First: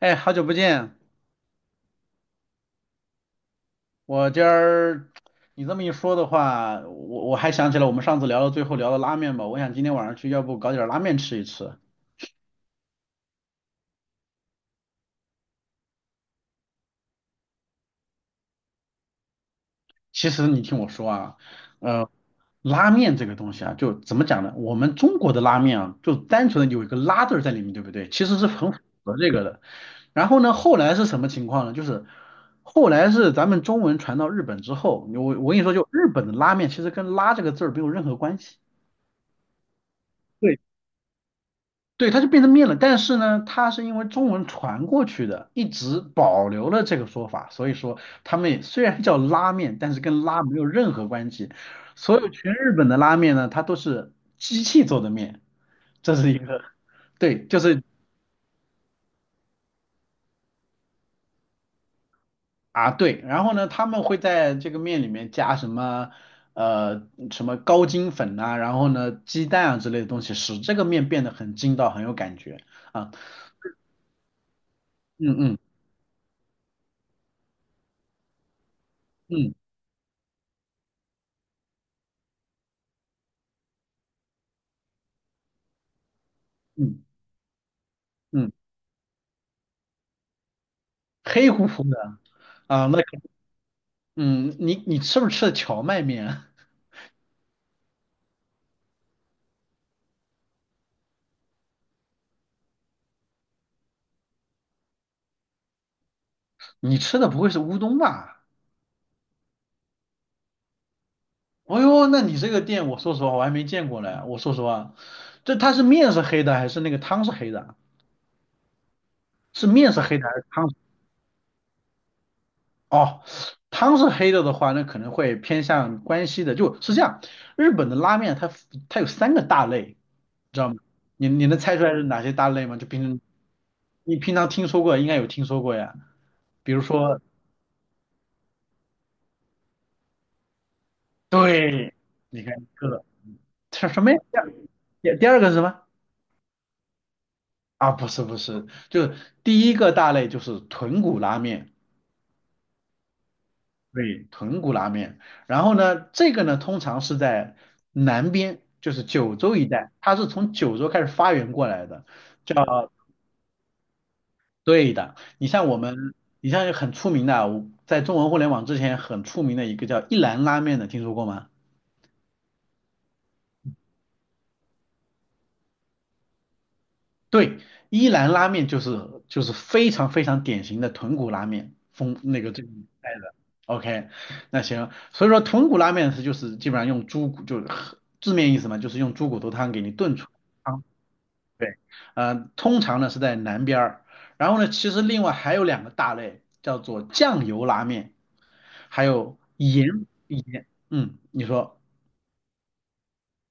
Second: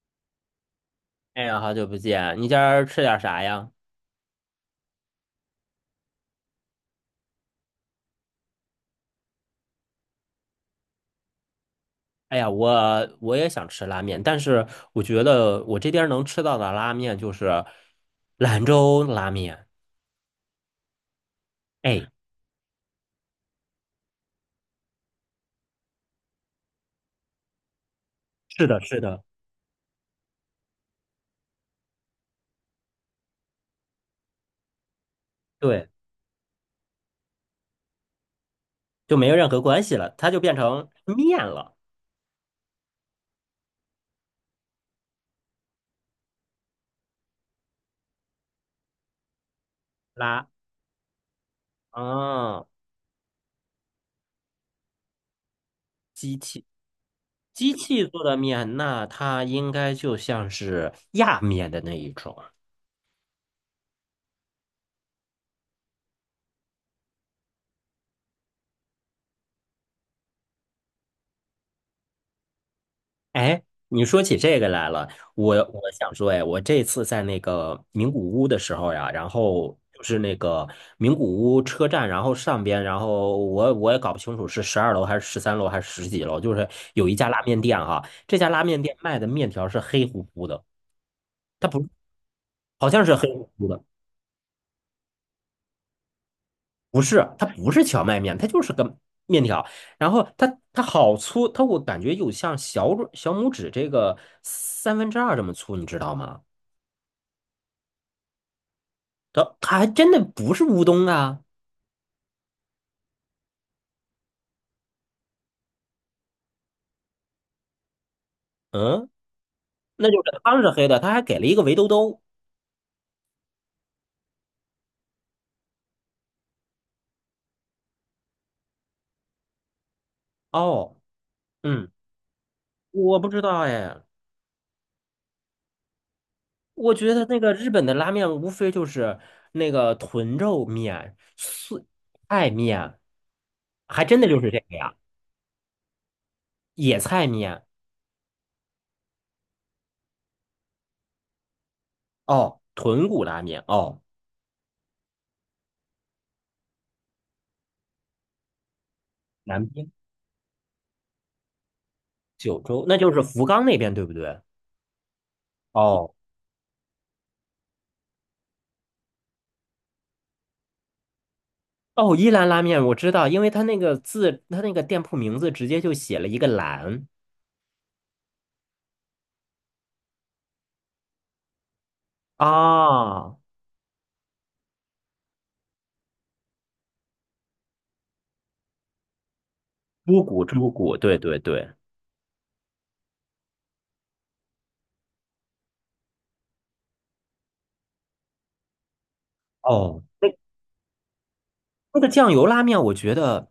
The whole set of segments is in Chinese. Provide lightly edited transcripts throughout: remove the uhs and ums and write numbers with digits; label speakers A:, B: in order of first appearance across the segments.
A: 哎，好久不见！
B: 哎呀，好久不见！你今儿吃点啥呀？
A: 我今儿你这么一说的话，我还想起来我们上次聊到最后聊到拉面吧。我想今天晚上去，要不搞点拉面吃一吃。
B: 哎呀，我也想吃拉面，但是我觉得我这边能吃到的拉面就是兰州拉面。
A: 其实你听我说啊，
B: 哎，
A: 呃，拉面这个东西啊，就怎么讲呢？我们中国的拉面啊，就单纯的有一个拉字儿在里面，对不对？其实是
B: 是
A: 很符
B: 的，是
A: 合
B: 的，
A: 这个的。然后呢，后来是什么情况呢？就是后来是咱们中文传到日本之后，我跟你说，就
B: 对，
A: 日本的拉面其实跟拉这个字儿没有任何关系。
B: 就没有任何关系了，它就变
A: 对。
B: 成面了。
A: 对，它就变成面了。但是呢，它是因为中文传过去的，一直保留了这个说法，所以说他们也虽然叫拉面，但是跟拉
B: 拉，
A: 没有任何关系。所有全
B: 啊，
A: 日本的拉面呢，它都是机器做的面，这是
B: 机
A: 一个
B: 器
A: 对，就
B: 机
A: 是
B: 器做的面，那它应该就像是压面的那一种。
A: 啊对。然后呢，他们会在这个面里面加什么高筋粉呐、然后呢鸡蛋啊之类的东西，使这个面变得很筋道，很有感觉啊。
B: 哎，你说起这个来了，
A: 嗯
B: 我
A: 嗯
B: 我想说，哎，我这次在那个名古屋的时候呀，然
A: 嗯
B: 后就是那个名古屋车站，然后上边，然后我也搞不清楚是12楼还是13楼还是十几楼，就是
A: 嗯
B: 有一家拉面店哈，这家
A: 嗯，
B: 拉面店卖的面条是黑乎乎的，
A: 黑乎
B: 它
A: 乎
B: 不
A: 的啊，
B: 好像是黑乎乎的，
A: 嗯，你吃不吃的荞麦面啊？
B: 不是，它不是荞麦面，它就是个面条，然后它好粗，它我感觉有像小拇指这个2/3这么粗，你知道吗？
A: 你吃的不会是乌冬吧？
B: 它还真的不是乌冬啊。
A: 哦呦，那你这个店，我说实话我还没见过嘞。我说实话，它是面是黑的还是那个汤是黑的啊？
B: 嗯，
A: 是面是
B: 那
A: 黑
B: 就
A: 的还
B: 是
A: 是
B: 汤
A: 汤
B: 是
A: 是
B: 黑的，它还给了一个围兜兜。
A: 哦，汤是黑的的话，那可能会偏向关西的。就是这样，日本的拉面它有三个大类，知道吗？
B: 哦，
A: 你能猜出来
B: 嗯，
A: 是哪些大类吗？就平
B: 我
A: 时
B: 不知道哎，
A: 你平常听说过，应该有听说过呀。比如
B: 我觉
A: 说，
B: 得那个日本的拉面无非就是那个豚肉面、素
A: 对，你
B: 菜
A: 看这
B: 面，
A: 个，这什
B: 还
A: 么呀？
B: 真的就是这个呀，
A: 第二个是什么？
B: 野菜面。
A: 啊，不是不是，就是第一个大类就是豚骨拉面，
B: 哦，豚骨拉面。哦，
A: 对，豚骨拉面。然后呢，这个呢通常是在南边，就是九州一
B: 南
A: 带，
B: 边
A: 它是从九州开始发源过来的，
B: 九州，
A: 叫
B: 那就是福冈那边对不对？
A: 对的。
B: 哦。
A: 你像很出名的啊，在中文互联网之前很出名的一个叫一兰拉面的，听说过吗？
B: 哦，一兰拉面我知道，因为它那个字，它那个店铺名字直接就写了一个"兰"
A: 对，伊兰拉面就是非常非常典型的豚骨拉面风那个这个带的。
B: 啊。
A: OK，那行，所以说豚骨拉面就是基本上用猪骨，就是字面意思嘛，就是用猪骨头汤给你炖
B: 猪
A: 出
B: 骨猪
A: 汤。
B: 骨，对对对。
A: 对，通常呢是在南边儿，然后呢，其实另外还有两个大类，叫做酱油拉面，还有盐
B: 哦，那
A: 盐，嗯，你说
B: 那个酱油拉面，我觉得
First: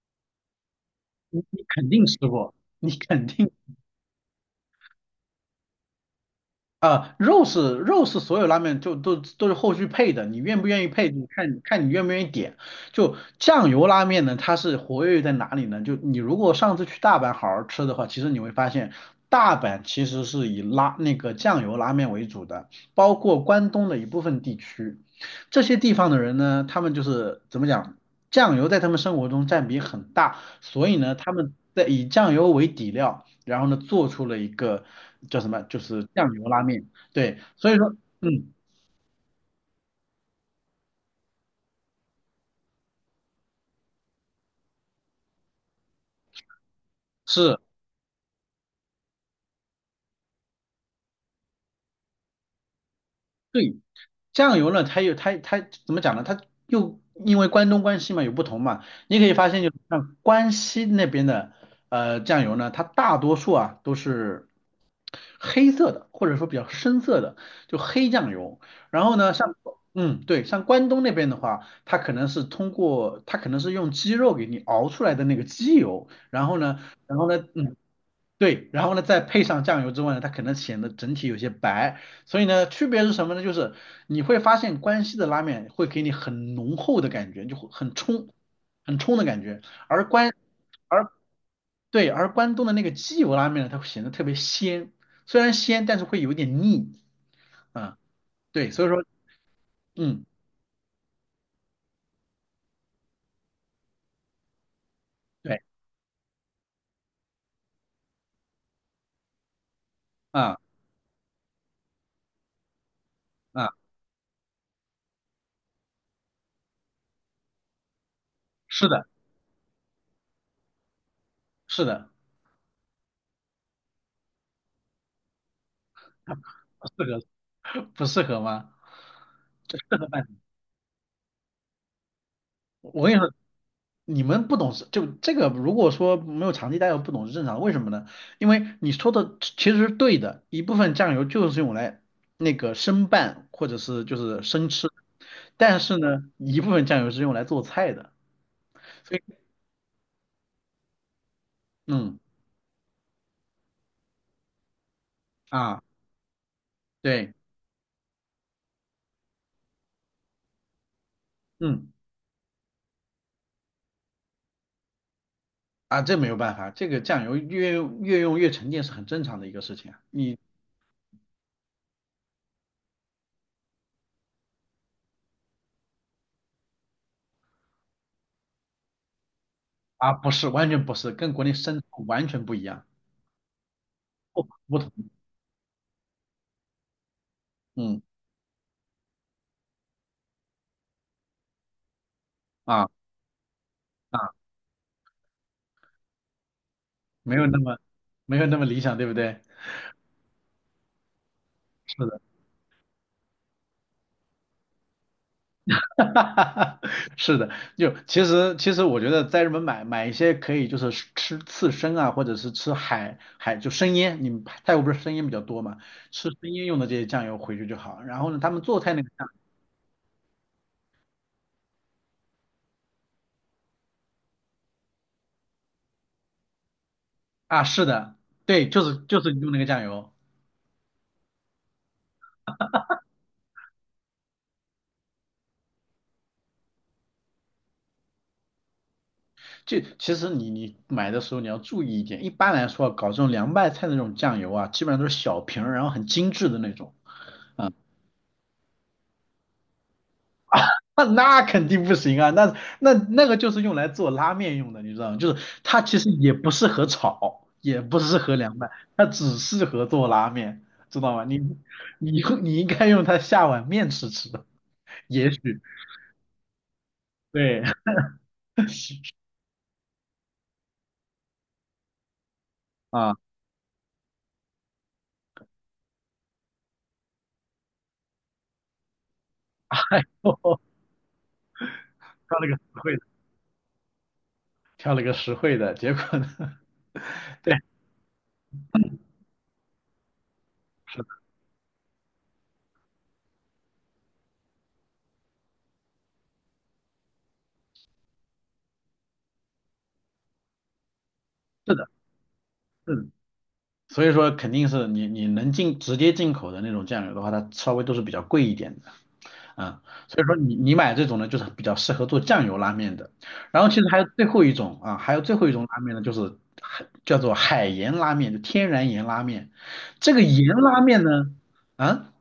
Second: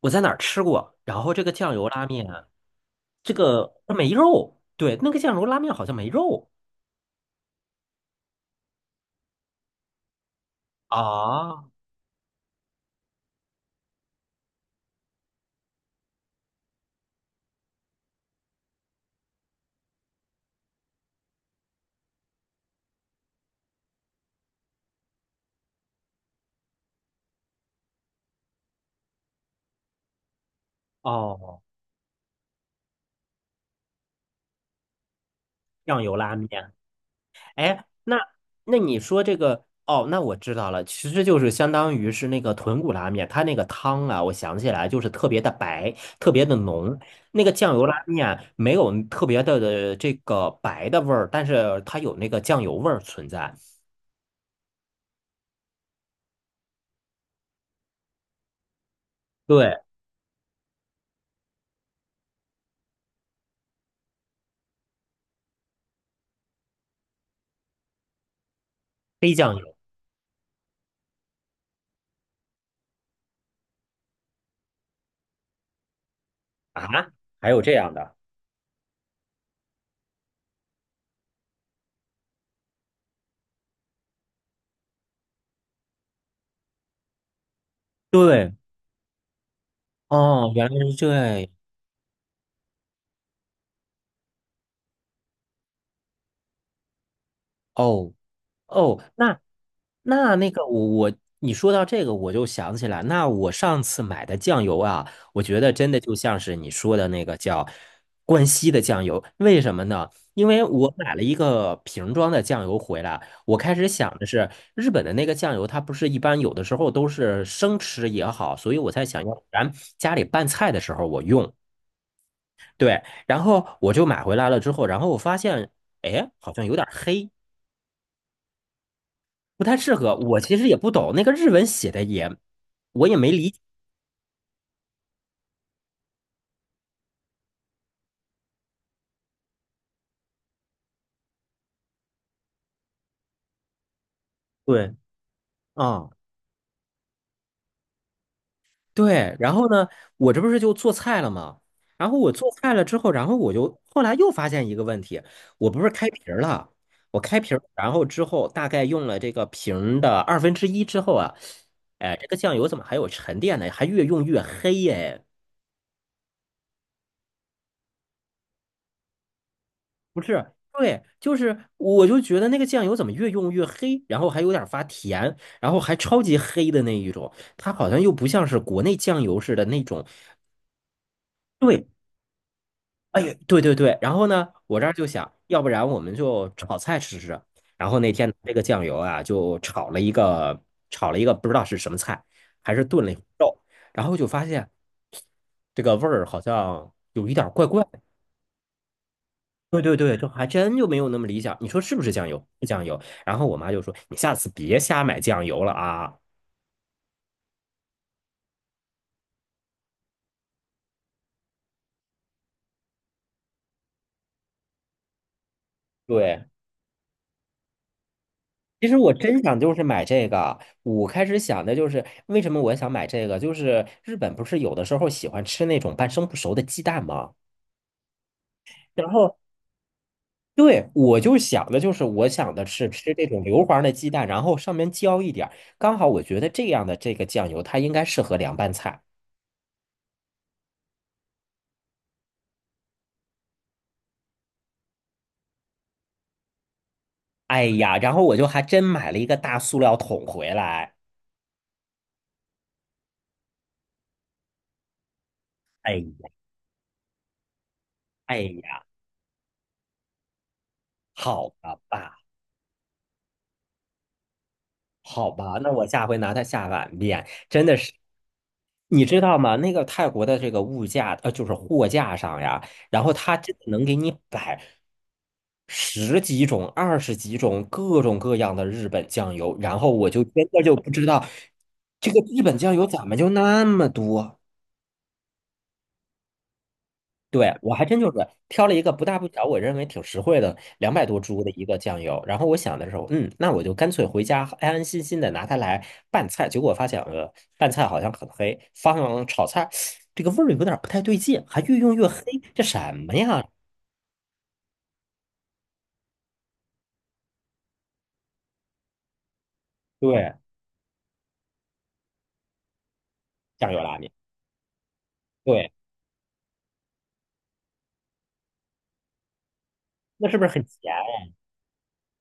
B: 我在哪儿吃过，然后这
A: 你
B: 个
A: 你
B: 酱
A: 肯
B: 油
A: 定
B: 拉
A: 吃
B: 面，
A: 过，你肯
B: 这
A: 定。
B: 个它没肉。对，那个酱油拉面好像没肉
A: 啊、肉是所有拉面就都是后续配的，你愿不愿意配，你看
B: 啊。
A: 看你愿不愿意点。就酱油拉面呢，它是活跃在哪里呢？就你如果上次去大阪好好吃的话，其实你会发现，大阪其实是以拉那个酱油拉面为主的，包括关东的一部分地区。这些地方的人呢，他们就是怎么讲，酱油在他们生活中占比很大，所以呢，他们
B: 哦，
A: 在以酱油为底料。然后呢，做出了一个叫什么，就
B: 酱
A: 是
B: 油
A: 酱
B: 拉
A: 油拉
B: 面。
A: 面。对，所以
B: 哎，
A: 说，
B: 那
A: 嗯，
B: 那你说这个，哦，那我知道了，其实就是相当于是那个豚骨拉面，它那个汤啊，我想起来就是特别的白，特别的浓，那个
A: 是
B: 酱油拉面没有特别的这个白的味儿，但是它有那个酱油味儿存在。
A: 对酱油呢，它有它怎么讲呢？它又因为关东关西嘛有不同嘛，你可以发现就
B: 对，
A: 是像关西那边的酱油呢，它大多数啊都是黑色的，或者说比较深色的，就黑酱油。然后呢，
B: 黑酱
A: 像
B: 油
A: 嗯，对，像关东那边的话，它可能是通过，它可能是用鸡肉给你熬出来的那个鸡油，然后呢，
B: 啊，
A: 然后呢，
B: 还有这
A: 嗯，
B: 样的？
A: 对，然后呢再配上酱油之外呢，它可能显得整体有些白。所以呢，区别是什么呢？就是你会发现关西的拉面会给你很浓厚的感觉，就会很冲，
B: 对，
A: 很冲的感觉，而关。
B: 哦，原来是
A: 而。
B: 这样。
A: 对，而关东的那个鸡油拉面呢，它会显得特别鲜，虽然鲜，但是会有一点腻。啊，
B: 哦
A: 对，所以
B: 哦，
A: 说，
B: 那
A: 嗯，
B: 那那个我你说到这个我就想起来，那我上次买的酱油啊，我
A: 对，
B: 觉得真的就像是你说的那个叫关西的酱油，为什么呢？因
A: 啊
B: 为我买了一个瓶装的酱油回来，我
A: 啊，
B: 开始想的是日本的那个酱油，它不是一般有的时候都是生吃也好，所以
A: 是
B: 我才
A: 的，
B: 想要咱家里拌菜的时候我用。
A: 是的，
B: 对，然后我就买回来了之后，然后我发现，哎，好像有点
A: 不适
B: 黑，
A: 合，不适合吗？
B: 不太适合。我其实也不懂那个日文写的也，
A: 我
B: 我
A: 跟你
B: 也没
A: 说，
B: 理解。
A: 你们不懂是就这个，如果说没有长期待过，不懂是正常的。为什么呢？因为你说的其实是对的，一部分酱油就是用来那个生拌或者是就是生吃，
B: 对，
A: 但是
B: 啊、
A: 呢，一部分酱油是用来做菜的。所以，
B: 对。然后呢，我这不是就做菜了吗？然
A: 嗯
B: 后我做菜了之后，然后我就后来又发现一个问题，我
A: 啊，
B: 不是开瓶儿了，我
A: 对，
B: 开瓶儿，然后之后大概用了这个瓶儿的1/2之后啊，
A: 嗯。
B: 哎，这个酱油怎么还有沉淀呢？还越用越黑耶、
A: 啊，这没有办法，这个酱油越用越沉淀是很正常的一个事情啊
B: 不是，对，就是我就觉得那个酱油怎么越用越黑，然后还有点发甜，然后还超级黑的那一种，它好像又不像是国内酱油似的那种。
A: 啊，不是，完全不是，跟国内生
B: 对，
A: 抽完全不一样，
B: 哎呀，对对对。然后
A: 不
B: 呢，
A: 不
B: 我这
A: 同，
B: 儿就想，要不然我们就炒菜吃吃。然后
A: 嗯
B: 那天这个酱油啊，就炒了一个不知道是什么菜，还是
A: 啊
B: 炖了一会儿肉，然后就
A: 啊，
B: 发现这个味儿好像有一
A: 没有
B: 点儿
A: 那
B: 怪
A: 么
B: 怪。
A: 没有那么理想，对不对？
B: 对对对，这还真就没有那么理想。你说是
A: 是
B: 不是
A: 的，
B: 酱油？是酱油。然后我妈就说："你下次别瞎买酱油了
A: 哈
B: 啊。"
A: 哈哈是的，就其实其实我觉得在日本买一些可以就是吃刺身啊，或者是吃海就生腌，你们泰国不是生腌比较多嘛，吃
B: 对，
A: 生腌用的这些酱油回去就好。然后呢，他们做
B: 其
A: 菜
B: 实
A: 那个
B: 我
A: 酱
B: 真想就是买这个。我开始想的就是为什么我想买这个，就是日本不是有的时候喜欢吃那种半生不熟的鸡蛋吗？
A: 啊，是的，对，就是
B: 然
A: 就是
B: 后
A: 用那个酱油。
B: 对，我想的是吃这种硫磺的鸡蛋，然后上面浇一点儿刚好我觉得这样的这个酱油它应该适合凉拌菜。
A: 就其实你你买的时候你要注意一点，一般来说啊搞这种凉拌菜的那种酱油啊，基本上都是小瓶儿，然后很精致的那种。
B: 哎呀，然后我就还真买了一个大塑料桶回来。
A: 那肯定不行啊，那个就是用来做拉面用的，你知道吗？就是它其实也
B: 哎
A: 不适合炒，也不适合
B: 哎
A: 凉拌，
B: 呀，
A: 它只适合做拉面，知道吗？
B: 好吧，
A: 你你应该用它下碗面吃吃，
B: 好
A: 也
B: 吧，
A: 许
B: 那我下回拿它下碗面，
A: 对
B: 真的是。你知道吗？那个泰国的这个物价，就是货架上呀，然后
A: 啊，
B: 他真的能给你摆十几种、二十几种各种各样的日本酱油，
A: 哎
B: 然后我就真
A: 呦
B: 的就不知道这个
A: 挑
B: 日
A: 了个
B: 本
A: 实
B: 酱油
A: 惠的，
B: 怎么就那么多。
A: 挑了个实惠的，结果呢？
B: 对，
A: 对，
B: 我还真就是挑了一个不大不小，我认为挺实惠的，两
A: 是
B: 百
A: 的，
B: 多铢的一个酱油。然后我想的时候，嗯，那我就干脆回家安安心心的拿它来拌菜。结果发现，拌菜好像很黑，放炒菜这个味儿有点儿不太对劲，还
A: 是
B: 越
A: 的，
B: 用越黑，这什
A: 是的。
B: 么呀？
A: 所以说肯定是你能进直接进口的那种酱油的话，它稍微都是比较贵一点的，嗯，所以
B: 对，
A: 说你买这种呢，就是比较适合做酱油拉面的。然后
B: 酱
A: 其
B: 油
A: 实还
B: 拉
A: 有
B: 面，
A: 最后一种啊，还有最后一种
B: 对，
A: 拉面呢，就是海叫做海盐拉面，就天然盐拉面。这个
B: 那是不
A: 盐
B: 是很
A: 拉
B: 咸？
A: 面呢，啊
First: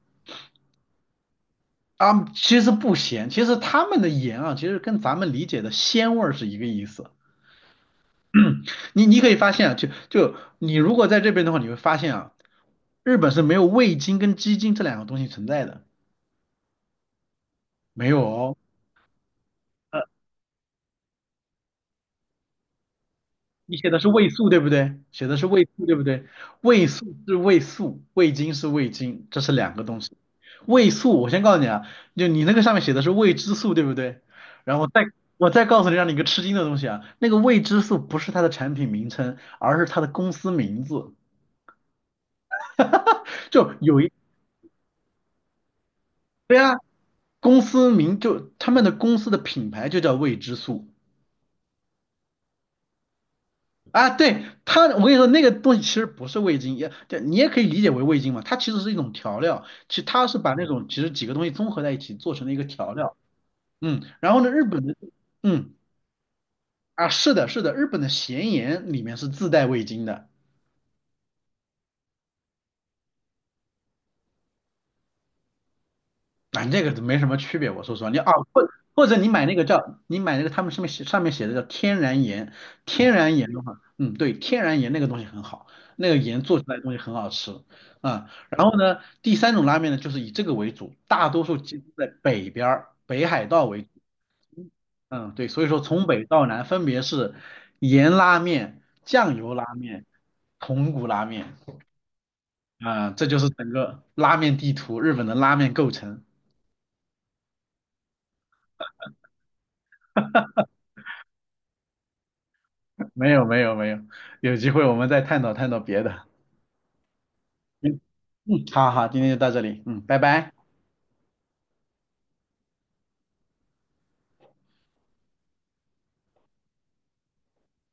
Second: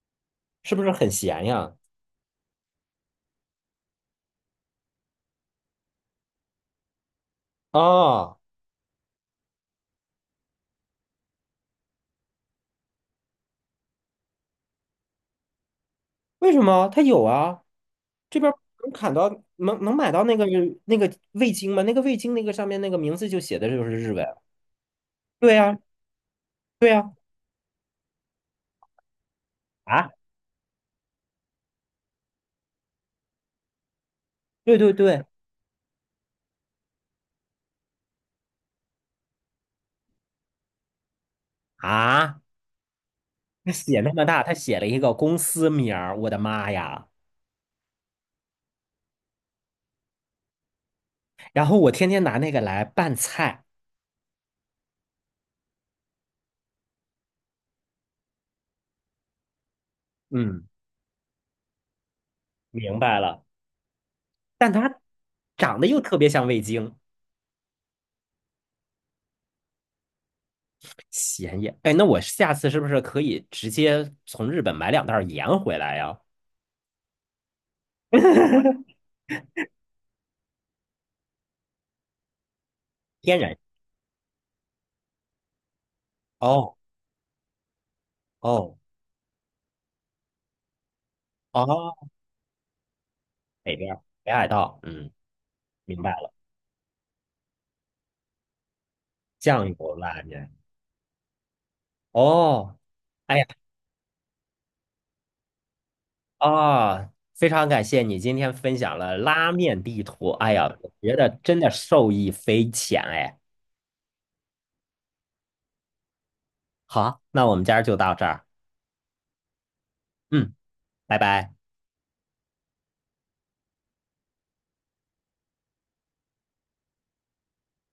B: 是不是很咸呀？
A: 啊，其实不咸，其实他们的盐啊，其实跟咱们理解的鲜味儿是一个意思。
B: 啊，
A: 你你可以发现啊，就你如果在这边的话，你会发现啊，日本是没有味精跟鸡精这两个东西存在的。
B: 为什么？它有啊，
A: 没有
B: 这边儿
A: 哦，
B: 能砍到能
A: 呃，
B: 买到那个味精吗？那个味精那个上面那个名字就写的
A: 你
B: 就
A: 写
B: 是
A: 的是
B: 日文。
A: 味素对不对？写的是
B: 对
A: 味
B: 呀、
A: 素对不对？味
B: 对呀，
A: 素是味素，味精是味精，这是两个东
B: 啊，
A: 西。味素，我先告诉你啊，就你那个上面写的是未知素对不对？然
B: 对
A: 后
B: 对
A: 再
B: 对，
A: 我再告诉你，让你一个吃惊的东西啊，那个未知素不是它的产品名称，而是它的公司名字。
B: 啊，他
A: 就有
B: 写
A: 一，
B: 那么大，他写了一个公司名儿，我的
A: 对
B: 妈
A: 啊，
B: 呀！
A: 公司名就他们的公司的品牌就叫未知素。
B: 然后我天天拿那个来拌菜，
A: 啊，对，它，我跟你说，那个东西其实不是味精，也对你也可以理解为味精嘛，它其实是一种调料，其实它是把那
B: 嗯，
A: 种其实几个东西综合在一起做成了一个调
B: 明
A: 料，
B: 白了。
A: 嗯，然后呢，日
B: 但
A: 本的，
B: 它
A: 嗯，
B: 长得又特别像味精，
A: 啊，是的，是的，日本的咸盐里面是自带味精的。
B: 咸盐。哎，那我下次是不是可以直接从日本买两袋儿盐回来呀？
A: 反正这个都没什么区别，我说实话，你啊，或者你买那个他们上面写的叫天然盐，天然
B: 天
A: 盐
B: 然。
A: 的话，嗯，对，天然盐那个东西很好，那个盐做出
B: 哦
A: 来的东西很好吃啊。然后
B: 哦
A: 呢，第三种拉面呢，就是以这个为主，大多数集中
B: 哦，
A: 在北边儿，北海道
B: 北
A: 为主，
B: 边儿北海道，嗯，
A: 嗯，对，所以说
B: 明
A: 从
B: 白
A: 北
B: 了。
A: 到南分别是盐拉面、酱油
B: 酱
A: 拉
B: 油
A: 面、
B: 拉面。
A: 豚骨拉面
B: 哦，
A: 啊，这
B: 哎
A: 就
B: 呀。
A: 是整个拉面地图，日本的拉面构成。
B: 啊，非常感谢你今天分享了拉面地图。哎呀，我觉得真的受益匪浅
A: 没
B: 哎。
A: 有没有没有，有机会我们再探讨探讨别的。
B: 好，那我们今儿就
A: 嗯，
B: 到这儿。
A: 嗯，好好，今天就到这里，嗯，拜拜。
B: 嗯，拜拜。